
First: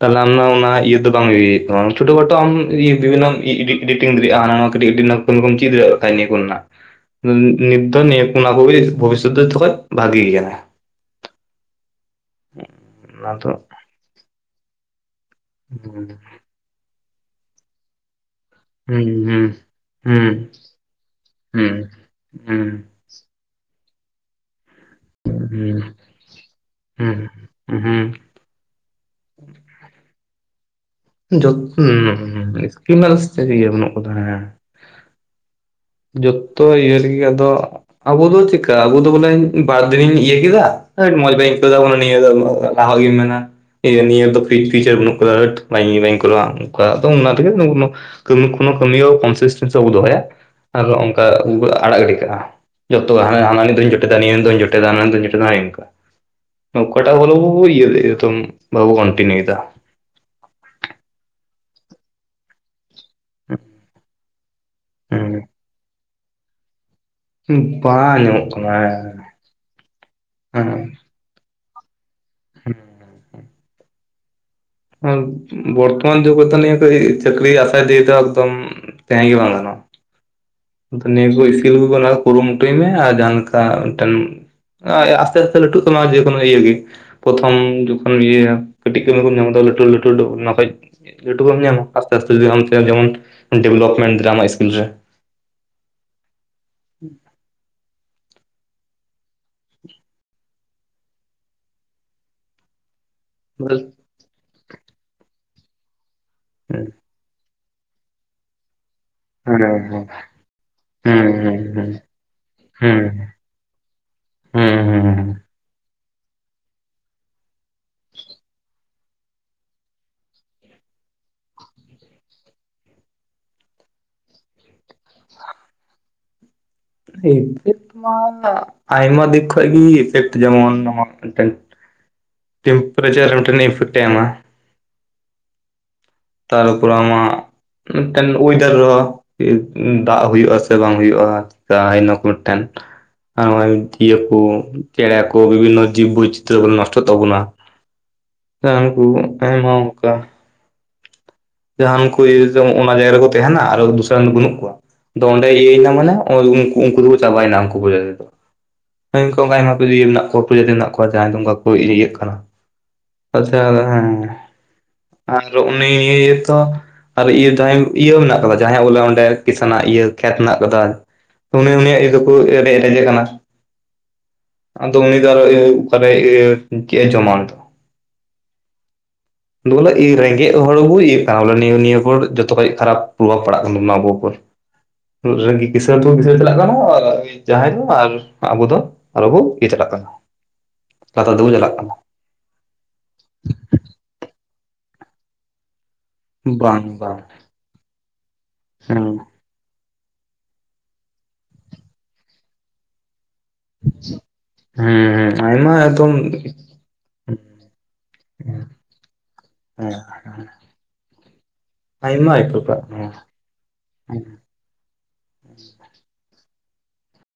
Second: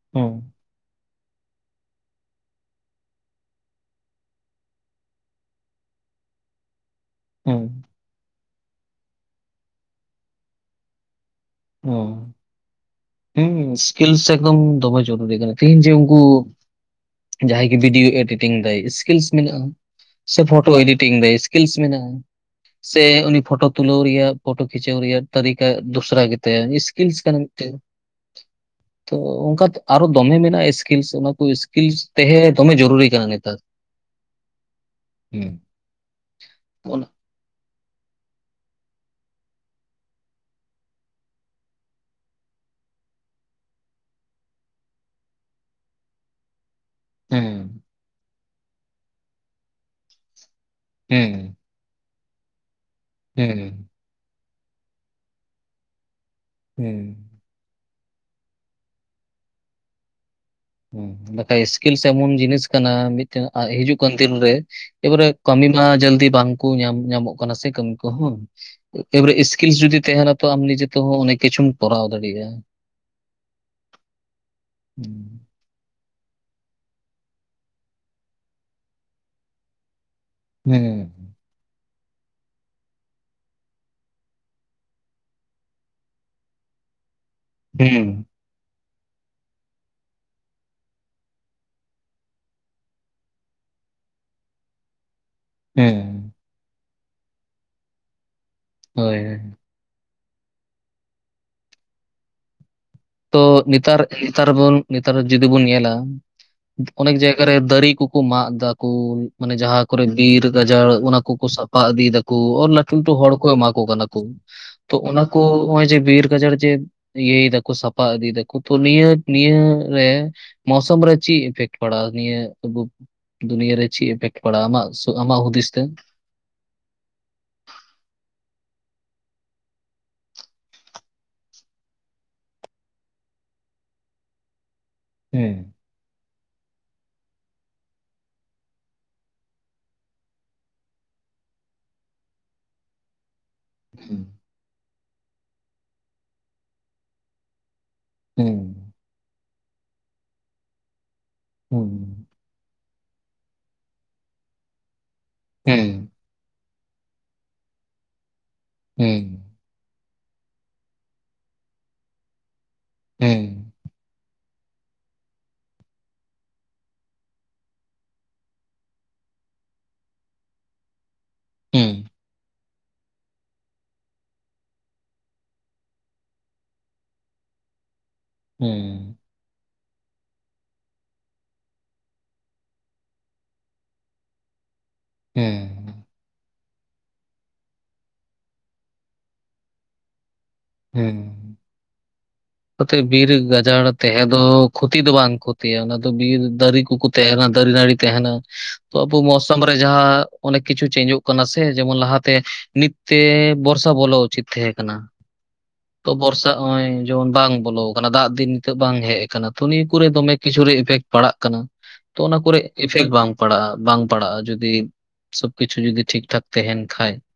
ᱛᱟᱦᱞᱮ ᱱᱟᱣ ᱦᱩᱸ [unintelligible] ᱚᱱᱟᱭ ᱟᱡᱼᱼ ᱵᱟᱝ ᱦᱩᱭ ᱟᱠᱟᱱᱟ ᱪᱷᱚᱴᱳ ᱠᱷᱟᱴᱳ ᱟᱢ ᱤᱭᱟᱹ ᱰᱮᱱᱟᱣ ᱢᱮ ᱤᱰᱴᱤᱝ ᱫᱟᱲᱮᱭᱟᱜᱼᱟ, ᱦᱟᱱᱟ ᱱᱟᱣᱟ ᱠᱟᱹᱴᱤᱡᱼᱼ ᱠᱷᱚᱱᱠᱚᱢ ᱪᱤᱫᱨ ᱠᱟᱹ ᱠᱩᱱᱟ [unintelligible] ᱦᱩᱸ ᱱᱤᱛ ᱫᱚ ᱱᱤᱭᱟᱹ ᱚᱱᱟ ᱠᱚᱜᱮ ᱵᱷᱚᱵᱤᱥᱚᱛ ᱨᱮ ᱡᱚᱛᱚᱠᱷᱚᱡ ᱵᱷᱟᱜᱤ ᱜᱮᱭᱟ ᱾ ᱦᱩᱸ ᱾ ᱚᱱᱟ ᱫᱚ ᱥᱠᱤᱞ ᱮᱠᱫᱚᱢ ᱫᱚᱢᱮ ᱡᱚᱨᱩᱨᱤ ᱠᱟᱱᱟ, ᱛᱮᱦᱤᱧ ᱡᱮ ᱦᱩᱸ ᱩᱱᱠᱩ ᱡᱟᱦᱟᱸᱭ ᱜᱮ ᱵᱷᱤᱰᱤᱭᱳ ᱮᱰᱤᱴᱼᱼ ᱝ ᱫᱟᱭ ᱥᱠᱤᱞᱥ ᱦᱩᱸ ᱢᱮᱱᱟᱜᱼᱟ ᱦᱩᱸ ᱥᱮ ᱯᱷᱚᱴᱳ ᱮᱰᱤᱴᱤᱝ ᱫᱟᱭ ᱥᱠᱤᱞᱥ ᱦᱩᱸ ᱢᱮᱱᱟᱜᱼᱟ ᱦᱩᱸ ᱾ ᱥᱮ ᱩᱱᱤ ᱯᱷᱳᱴᱳ ᱛᱩᱞᱟᱹᱣ ᱨᱮᱭᱟᱜ ᱯᱷᱳᱴᱳ ᱠᱷᱤᱪᱟᱹᱣ ᱨᱮᱭᱟᱜ ᱛᱟᱹᱨᱤᱠᱟ ᱦᱩᱸ ᱫᱚᱥᱨᱟ ᱜᱮᱛᱟᱭᱟ ᱥᱠᱤᱞᱥ ᱦᱩᱸ ᱠᱟᱱᱟ ᱢᱤᱫᱴᱮᱱ ᱦᱩᱸ ᱾ ᱛᱚ ᱚᱱᱠᱟ ᱟᱨᱚ ᱫᱚᱢᱮ ᱢᱮᱱᱟᱜᱼᱟ ᱮᱥᱼᱼ ᱥᱠᱤᱞ ᱚᱱᱟ ᱦᱩᱸ ᱠᱚ ᱡᱚᱛ ᱤᱥᱠᱤᱞᱥ ᱛᱟᱦᱮᱸ ᱫᱚᱢᱮ ᱥᱠᱤᱢ ᱡᱚᱨᱩᱨᱤ ᱠᱟᱱᱟ ᱨᱮ ᱱᱮᱛᱟᱨ ᱤᱭᱟᱹ ᱵᱟᱹᱱᱩᱜ ᱠᱟᱫᱟ ᱦᱮᱸ ᱾ ᱦᱩᱸ ᱾ ᱡᱚᱛᱚ ᱤᱭᱟᱹ ᱨᱮᱜᱮ ᱟᱫᱚᱼᱼ ᱟᱵᱚ ᱫᱚ ᱪᱤᱠᱟ ᱟᱵᱚ ᱫᱚ ᱵᱚᱞᱮ ᱵᱟᱨ ᱫᱤᱱᱤᱧ ᱤᱭᱟᱹ ᱠᱮᱫᱟ ᱢᱚᱸᱡᱽ ᱵᱟᱹᱧ ᱟᱹᱭᱠᱟᱹᱣ ᱮᱫᱟ ᱱᱤᱭᱟᱹ ᱫᱷᱟᱣᱼᱼ ᱞᱟᱦᱟᱜᱤᱢ ᱢᱮᱱᱟ ᱱᱤᱭᱟᱹ ᱫᱚ ᱯᱷᱤᱴ ᱯᱷᱤᱪᱟᱨ ᱵᱟᱹᱱᱩᱜ ᱟᱠᱟᱫᱟ ᱦᱟᱹᱴ ᱵᱟᱝ ᱵᱟᱹᱧ ᱠᱚᱨᱟᱣᱟ ᱾ ᱠᱟᱜ ᱚᱱᱟᱛᱮ ᱠᱚ ᱦᱩᱸ ᱠᱟᱹᱡᱤ ᱠᱱᱳ ᱠᱟᱹᱢᱤ ᱦᱚᱸ ᱠᱚᱱᱥᱤᱥᱴᱮᱱᱥᱤ ᱵᱟᱵᱚ ᱫᱚᱦᱚᱭᱟ ᱾ ᱟᱨᱚ ᱚᱱᱠᱟ ᱦᱩᱸ ᱟᱲᱟᱜ ᱜᱤᱰᱤ ᱠᱟᱜᱼᱟ, ᱡᱚᱛᱚ ᱦᱟᱱᱟ ᱦᱟᱱᱟ ᱱᱤ ᱦᱩᱸ ᱫᱚᱧ ᱡᱚᱛᱚᱼᱼ ᱫᱟ ᱱᱤᱭᱟᱹ ᱡᱚᱴᱮᱫᱟ ᱦᱟᱱᱟ ᱢᱤᱫ ᱫᱟᱣ ᱤᱧ ᱡᱚᱴᱮᱛᱟ ᱤᱱᱠᱟᱹ ᱚᱠᱟᱴᱟᱜ ᱦᱩᱸ ᱵᱚᱞᱮ [unintelligible] ᱵᱟᱵᱚ ᱠᱚᱱᱴᱤᱱᱤᱭᱩᱭ ᱮᱫᱟ ᱾ ᱦᱩᱸ ᱵᱟᱠᱷᱟᱡ ᱥᱠᱤᱞᱥ ᱮᱢᱚᱱ ᱡᱤᱱᱤᱥ ᱠᱟᱱᱟ ᱢᱤᱫᱼᱼ ᱦᱤᱡᱩᱜ ᱠᱟᱱ ᱫᱤᱱ ᱨᱮ ᱮᱵᱟᱨᱮ ᱠᱟᱹᱢᱤ ᱢᱟ ᱡᱟᱹᱞᱫᱤ ᱵᱟᱝᱠᱚ ᱧᱟᱢ ᱧᱟᱢᱚᱜ ᱠᱟᱱᱟ ᱾ ᱚᱱᱟ ᱥᱮ ᱠᱟᱹᱢᱤ ᱵᱟᱝ ᱠᱚᱦᱚ, ᱧᱟᱢᱚᱜ ᱠᱟᱱᱟ ᱮᱵᱟᱨᱮ ᱥᱠᱤᱞ ᱡᱩᱫᱤ ᱛᱟᱦᱮᱱᱟ ᱛᱚ ᱟᱢ ᱦᱮᱸ ᱱᱤᱡᱮ ᱛᱮᱦᱚ ᱚᱱᱮᱠ ᱠᱤᱪᱷᱩᱢᱼᱼ ᱠᱚᱨᱟᱣ ᱫᱟᱲᱮᱭᱟᱜᱼᱟ ᱾ ᱦᱮᱸ ᱵᱚᱨᱛᱚᱢᱟᱱ ᱡᱩᱜᱽ ᱨᱮᱫᱚ ᱪᱟᱹᱠᱨᱤ ᱟᱥᱟᱭ ᱫᱚ ᱮᱠᱫᱚᱢ ᱛᱟᱦᱮᱸ ᱜᱮ ᱵᱟᱝ ᱜᱟᱱᱚᱜᱼᱟ ᱾ ᱟᱫᱚ ᱦᱮᱸ ᱱᱤᱭᱟᱹ ᱠᱚ ᱤᱥᱤᱞᱥ ᱚᱱᱟ ᱠᱩᱨᱩᱢᱩᱴᱩᱭ ᱢᱮ ᱟᱨ ᱡᱟᱦᱟᱸᱮ ᱞᱮᱠᱟ ᱢᱤᱫᱴᱮᱱᱼᱼ ᱚᱭ ᱟᱥᱛᱮ ᱟᱥᱛᱮ ᱞᱟᱹᱴᱩᱜ ᱛᱟᱢᱟ ᱡᱮᱠᱳᱱᱳ ᱤᱭᱟᱹᱜᱮ, ᱯᱚᱛᱷᱚᱢ ᱡᱚᱠᱷᱚᱱ ᱮᱢ ᱦᱩᱸ ᱤᱭᱟᱹᱭᱟᱹ, ᱠᱟᱹᱴᱤᱡ ᱠᱟᱹᱢᱤ ᱠᱚᱢ ᱧᱟᱢᱮᱫᱟ ᱞᱟᱹᱴᱩ ᱞᱟᱹᱴᱩ ᱚᱱᱟ ᱠᱷᱚᱡ ᱞᱟᱹᱴᱩ ᱵᱟᱢ ᱧᱟᱢᱟ ᱟᱥᱛᱮ ᱟᱥᱛᱮ ᱡᱩᱫᱤ ᱟᱢ ᱛᱮᱦᱚ ᱡᱮᱢᱚᱱ ᱰᱮᱵᱷᱞᱯᱢᱮᱱᱴ ᱫᱟᱲᱭᱟᱜ ᱟᱢᱟᱜ ᱤᱥᱠᱤᱞ ᱨᱮ ᱾ ᱦᱮᱸ ᱾ [inaudible] ᱦᱳᱭ ᱦᱳᱭ ᱾ ᱛᱚ ᱱᱮᱛᱟᱨ ᱱᱮᱛᱟᱨ ᱵᱚᱱ ᱱᱮᱛᱟᱨ ᱡᱩᱫᱤ ᱵᱚᱱ ᱧᱮᱞᱟ ᱚᱱᱮᱠ ᱡᱟᱭ ᱜᱟᱨᱮ ᱫᱟᱨᱤ ᱠᱩᱠᱩ ᱢᱟᱜ ᱫᱟᱠᱩ ᱢᱟᱱᱮ ᱦᱮᱸ ᱡᱟᱦᱟᱸ ᱠᱚᱨᱮ ᱵᱤᱨ ᱜᱟᱡᱟᱲ ᱦᱮᱸ ᱚᱱᱟ ᱦᱮᱸ ᱠᱚᱠᱚ ᱥᱟᱯᱷᱟ ᱦᱮᱸ ᱤᱫᱤᱭᱮᱫᱟᱠᱩ ᱞᱟᱹᱴᱩ ᱞᱟᱹᱴᱩ ᱦᱮᱸ ᱦᱚᱲ ᱠᱚ ᱮᱢᱟ ᱠᱚ ᱠᱟᱱᱟ ᱠᱚ ᱾ ᱛᱚ ᱦᱮᱸ ᱚᱱᱟ ᱦᱮᱸ ᱠᱚ ᱦᱚᱜᱼᱚᱭ ᱡᱮ ᱵᱤᱨ ᱜᱟᱡᱟᱲ ᱡᱮ ᱤᱭᱟᱹᱭ ᱫᱟᱠᱚ ᱥᱟᱯ ᱯᱟ ᱤᱫᱤᱭ ᱫᱟᱠᱚ ᱛᱚ ᱱᱤᱭᱟᱹ ᱱᱤᱭᱟᱹ ᱨᱮ ᱢᱳᱥᱚᱢ ᱨᱮ ᱪᱮᱫ ᱤᱯᱷᱮᱠᱴ ᱯᱟᱲᱟᱜ, ᱱᱤᱭᱟᱹ ᱟᱵᱩ ᱫᱩᱱᱤᱭᱟᱹ ᱨᱮ ᱪᱮᱫ ᱤᱯᱷᱮᱠᱴ ᱯᱟᱲᱟᱜᱼᱟ ᱟᱢᱟᱜ ᱛᱚ ᱟᱢᱟᱜ ᱦᱩᱫᱤᱥ ᱛᱮ? ᱦᱳᱭᱳᱜ ᱜᱮ ᱾ [inaudible] ᱟᱭᱢᱟ ᱫᱤᱠ ᱠᱷᱚᱡ ᱜᱮ ᱤᱯᱷᱮᱠᱴ ᱡᱮᱢᱚᱱ [inaudible] ᱴᱤᱢᱯᱮᱨᱮᱪᱟᱨ ᱨᱮ ᱢᱤᱫᱴᱟᱱ ᱤᱯᱷᱮᱠᱴ ᱮᱢᱟ, ᱦᱩᱸ ᱾ ᱛᱟᱨᱯᱚᱨᱮ ᱟᱢᱟᱜ ᱢᱤᱫᱴᱮᱱ ᱳᱭᱮᱫᱟᱨ ᱨᱮᱦᱚᱸ [inaudible] ᱫᱟᱜ ᱦᱩᱭᱩᱜᱼᱟ ᱥᱮ ᱵᱟᱝ ᱦᱳᱭᱳᱜᱼᱟ! [unintelligible] ᱫᱤᱭᱟᱹ ᱦᱮᱸ ᱠᱚ ᱪᱮᱬᱮ ᱠᱚ ᱵᱤᱵᱷᱤᱱᱱᱚ ᱡᱤᱵᱽ ᱵᱳᱭᱪᱤᱛᱨᱚ ᱠᱚ ᱱᱚᱥᱴᱚᱜ ᱛᱟᱵᱚᱱᱟ ᱾ ᱦᱮᱸ ᱦᱟᱝᱠᱩ ᱟᱭᱢᱟ ᱚᱝᱠᱟ ᱡᱟᱦᱟᱱ ᱠᱚ ᱦᱮᱸ ᱡᱮ ᱚᱱᱟ ᱡᱟᱭᱜᱟ ᱨᱮᱠᱚ ᱛᱟᱦᱮᱱᱟ ᱟᱨ ᱫᱚᱥᱟᱨ ᱨᱮᱱ ᱫᱚ ᱵᱟᱹᱱᱩᱜ ᱠᱚᱣᱟ, ᱟᱫᱚ ᱚᱸᱰᱮ ᱤᱭᱟᱹᱭᱱᱟ ᱦᱮᱸ ᱢᱟᱱᱮ ᱳᱭ ᱩᱝᱠᱩ ᱩᱝᱠᱩ ᱫᱚᱠᱚ ᱪᱟᱵᱟᱭᱮᱱᱟ, ᱩᱝᱠᱩ ᱯᱨᱚᱡᱟᱛᱤ ᱫᱚ ᱾ ᱦᱮᱸ ᱾ ᱦᱳᱭ ᱚᱝᱠᱚ ᱚᱝᱠᱟ ᱟᱭᱢᱟ ᱯᱤᱨᱤ ᱤᱭᱟᱹ ᱢᱮᱱᱟᱜ ᱠᱚᱣᱟ ᱯᱨᱚᱡᱟᱹᱛᱤ ᱢᱮᱱᱟᱜ ᱠᱚᱣᱟ ᱡᱟᱦᱟᱸᱭ ᱫᱚ ᱚᱝᱠᱟ ᱠᱚ ᱤᱫᱤᱭᱮᱫ ᱠᱟᱱᱟ ᱾ ᱦᱮᱸ ᱟᱪᱪᱷᱟ ᱟᱫᱚ ᱦᱮᱸ, ᱟᱨ ᱩᱱᱤᱻ ᱛᱚ ᱟᱨ ᱤᱭᱟᱹ ᱡᱟᱦᱟᱸ ᱤᱭᱟᱹ ᱢᱮᱱᱟᱜ ᱠᱟᱫᱟ ᱡᱟᱦᱟᱸᱭᱟᱜ ᱵᱚᱞᱮ ᱚᱸᱰᱮ ᱠᱤᱥᱟᱱᱟᱜ ᱤᱭᱟᱹ ᱠᱷᱮᱛ ᱢᱮᱱᱟᱜ ᱠᱟᱫᱟ, ᱩᱱᱤ ᱩᱱᱤᱭᱟᱜ ᱤᱭᱟ ᱫᱚᱠᱚ ᱨᱮ-ᱨᱮᱡᱮ ᱠᱟᱱᱟ ᱾ ᱟᱫᱚ ᱩᱱᱤ ᱫᱚ [unintelligible] ᱚᱠᱟᱨᱮ ᱤᱭᱟᱹ ᱪᱮᱜᱼᱮ ᱡᱚᱢᱟ ᱩᱱᱤ ᱫᱚ? ᱦᱩᱸ ᱾ ᱫᱚ ᱵᱚᱞᱮ ᱮ ᱨᱮᱸᱜᱮᱡ ᱦᱚᱲ ᱵᱚ ᱤᱭᱟᱹᱜ ᱠᱟᱱᱟ ᱵᱚᱞ ᱱᱤᱭᱟᱹ ᱱᱤᱭᱟᱹ [unintelligible] ᱡᱚᱛᱚᱠᱷᱚᱡ ᱠᱷᱟᱨᱟᱯ ᱯᱨᱚᱵᱷᱟᱵ ᱯᱟᱲᱟᱜ ᱠᱟᱱ ᱛᱟᱵᱚᱱᱟ ᱟᱵᱚᱠᱚ ᱾ ᱨᱚᱝᱜᱤ ᱠᱤᱥᱟᱹᱲ ᱦᱮᱸ ᱫᱚ ᱠᱤᱥᱟᱹᱟᱹᱲ ᱪᱟᱞᱟᱜ ᱠᱟᱱᱟ ᱟᱨ [unintelligible] ᱡᱟᱦᱟᱸᱭ ᱫᱚ ᱟᱨ ᱟᱵᱚ ᱫᱚ ᱟᱨᱚ ᱵᱚ ᱤᱭᱟᱹ ᱪᱟᱞᱟᱜ ᱠᱟᱱᱟ, ᱞᱟᱛᱟᱨ ᱫᱚᱵᱚ ᱪᱟᱞᱟᱜ ᱠᱟᱱᱟ ᱾ ᱚᱛᱮ ᱵᱤᱨ ᱜᱟᱡᱟᱲ ᱛᱟᱦᱮᱸ ᱫᱚ ᱠᱷᱚᱛᱤ ᱫᱚ ᱵᱟᱝ ᱠᱷᱚ ᱛᱤᱭᱟ ᱚᱱᱟ ᱫᱚ ᱵᱤᱨ ᱫᱟᱨᱤ ᱵᱟᱝ ᱠᱚᱠᱚ ᱵᱟᱝ ᱛᱟᱦᱮᱱᱟ ᱫᱟᱨᱤ ᱱᱟᱹᱲᱤ ᱛᱟᱦᱮᱱᱟ ᱛᱚ ᱦᱮᱸ ᱟᱵᱚ ᱢᱚᱥ ᱥᱚᱢ ᱨᱮ ᱡᱟᱦᱟᱸ ᱚᱱᱮ ᱠᱤᱪᱷᱩ ᱪᱮᱧᱡᱚᱜ ᱠᱟᱱᱟ ᱥᱮ ᱡᱮᱢᱚᱱ ᱞᱟᱦᱟᱛᱮ ᱱᱤᱛ ᱛᱮ ᱵᱚᱨᱥᱟ ᱵᱚᱞᱚ ᱩᱪᱤᱛ ᱛᱟᱦᱮᱸ ᱠᱟᱱᱟ, ᱦᱮᱸ ᱦᱮᱸ ᱟᱭᱢᱟ ᱛᱚ ᱮᱠᱫᱚᱢ ᱵᱚᱨᱥᱟ ᱚᱭ ᱵᱟᱝ ᱦᱮᱸ ᱵᱚᱞᱚ ᱟᱠᱟᱱᱟ, ᱫᱟᱜ ᱫᱤᱱ ᱱᱤᱛᱚᱜ ᱵᱟᱝ ᱦᱮᱡ ᱟᱠᱟᱱᱟ ᱛᱚ ᱱᱤᱭᱟᱹ ᱠᱚᱨᱮ ᱫᱚᱢᱮ ᱦᱮᱸ ᱠᱤᱪᱷᱩ ᱨᱮ ᱤᱯᱷᱮᱠᱴ ᱯᱟᱲᱟᱜ ᱠᱟᱱᱟ ᱾ ᱛᱚ ᱟᱭᱢᱟ ᱚᱱᱟ ᱟᱭᱠᱟᱹᱣ ᱠᱚᱨᱮᱜ ᱯᱟᱲᱟᱜ ᱤᱯᱷᱮᱠᱴ ᱠᱟᱱᱟ ᱵᱟᱝ ᱯᱟᱲᱟᱜᱼᱟ, ᱵᱟᱝ ᱯᱟᱲᱟᱜᱼᱟ ᱡᱩ ᱫᱤ ᱥᱚᱵ ᱠᱤᱪᱷᱩ ᱡᱩᱫᱤ ᱴᱷᱤᱠ ᱴᱷᱟᱠ ᱛᱟᱦᱮᱱ ᱠᱷᱟᱡ ᱾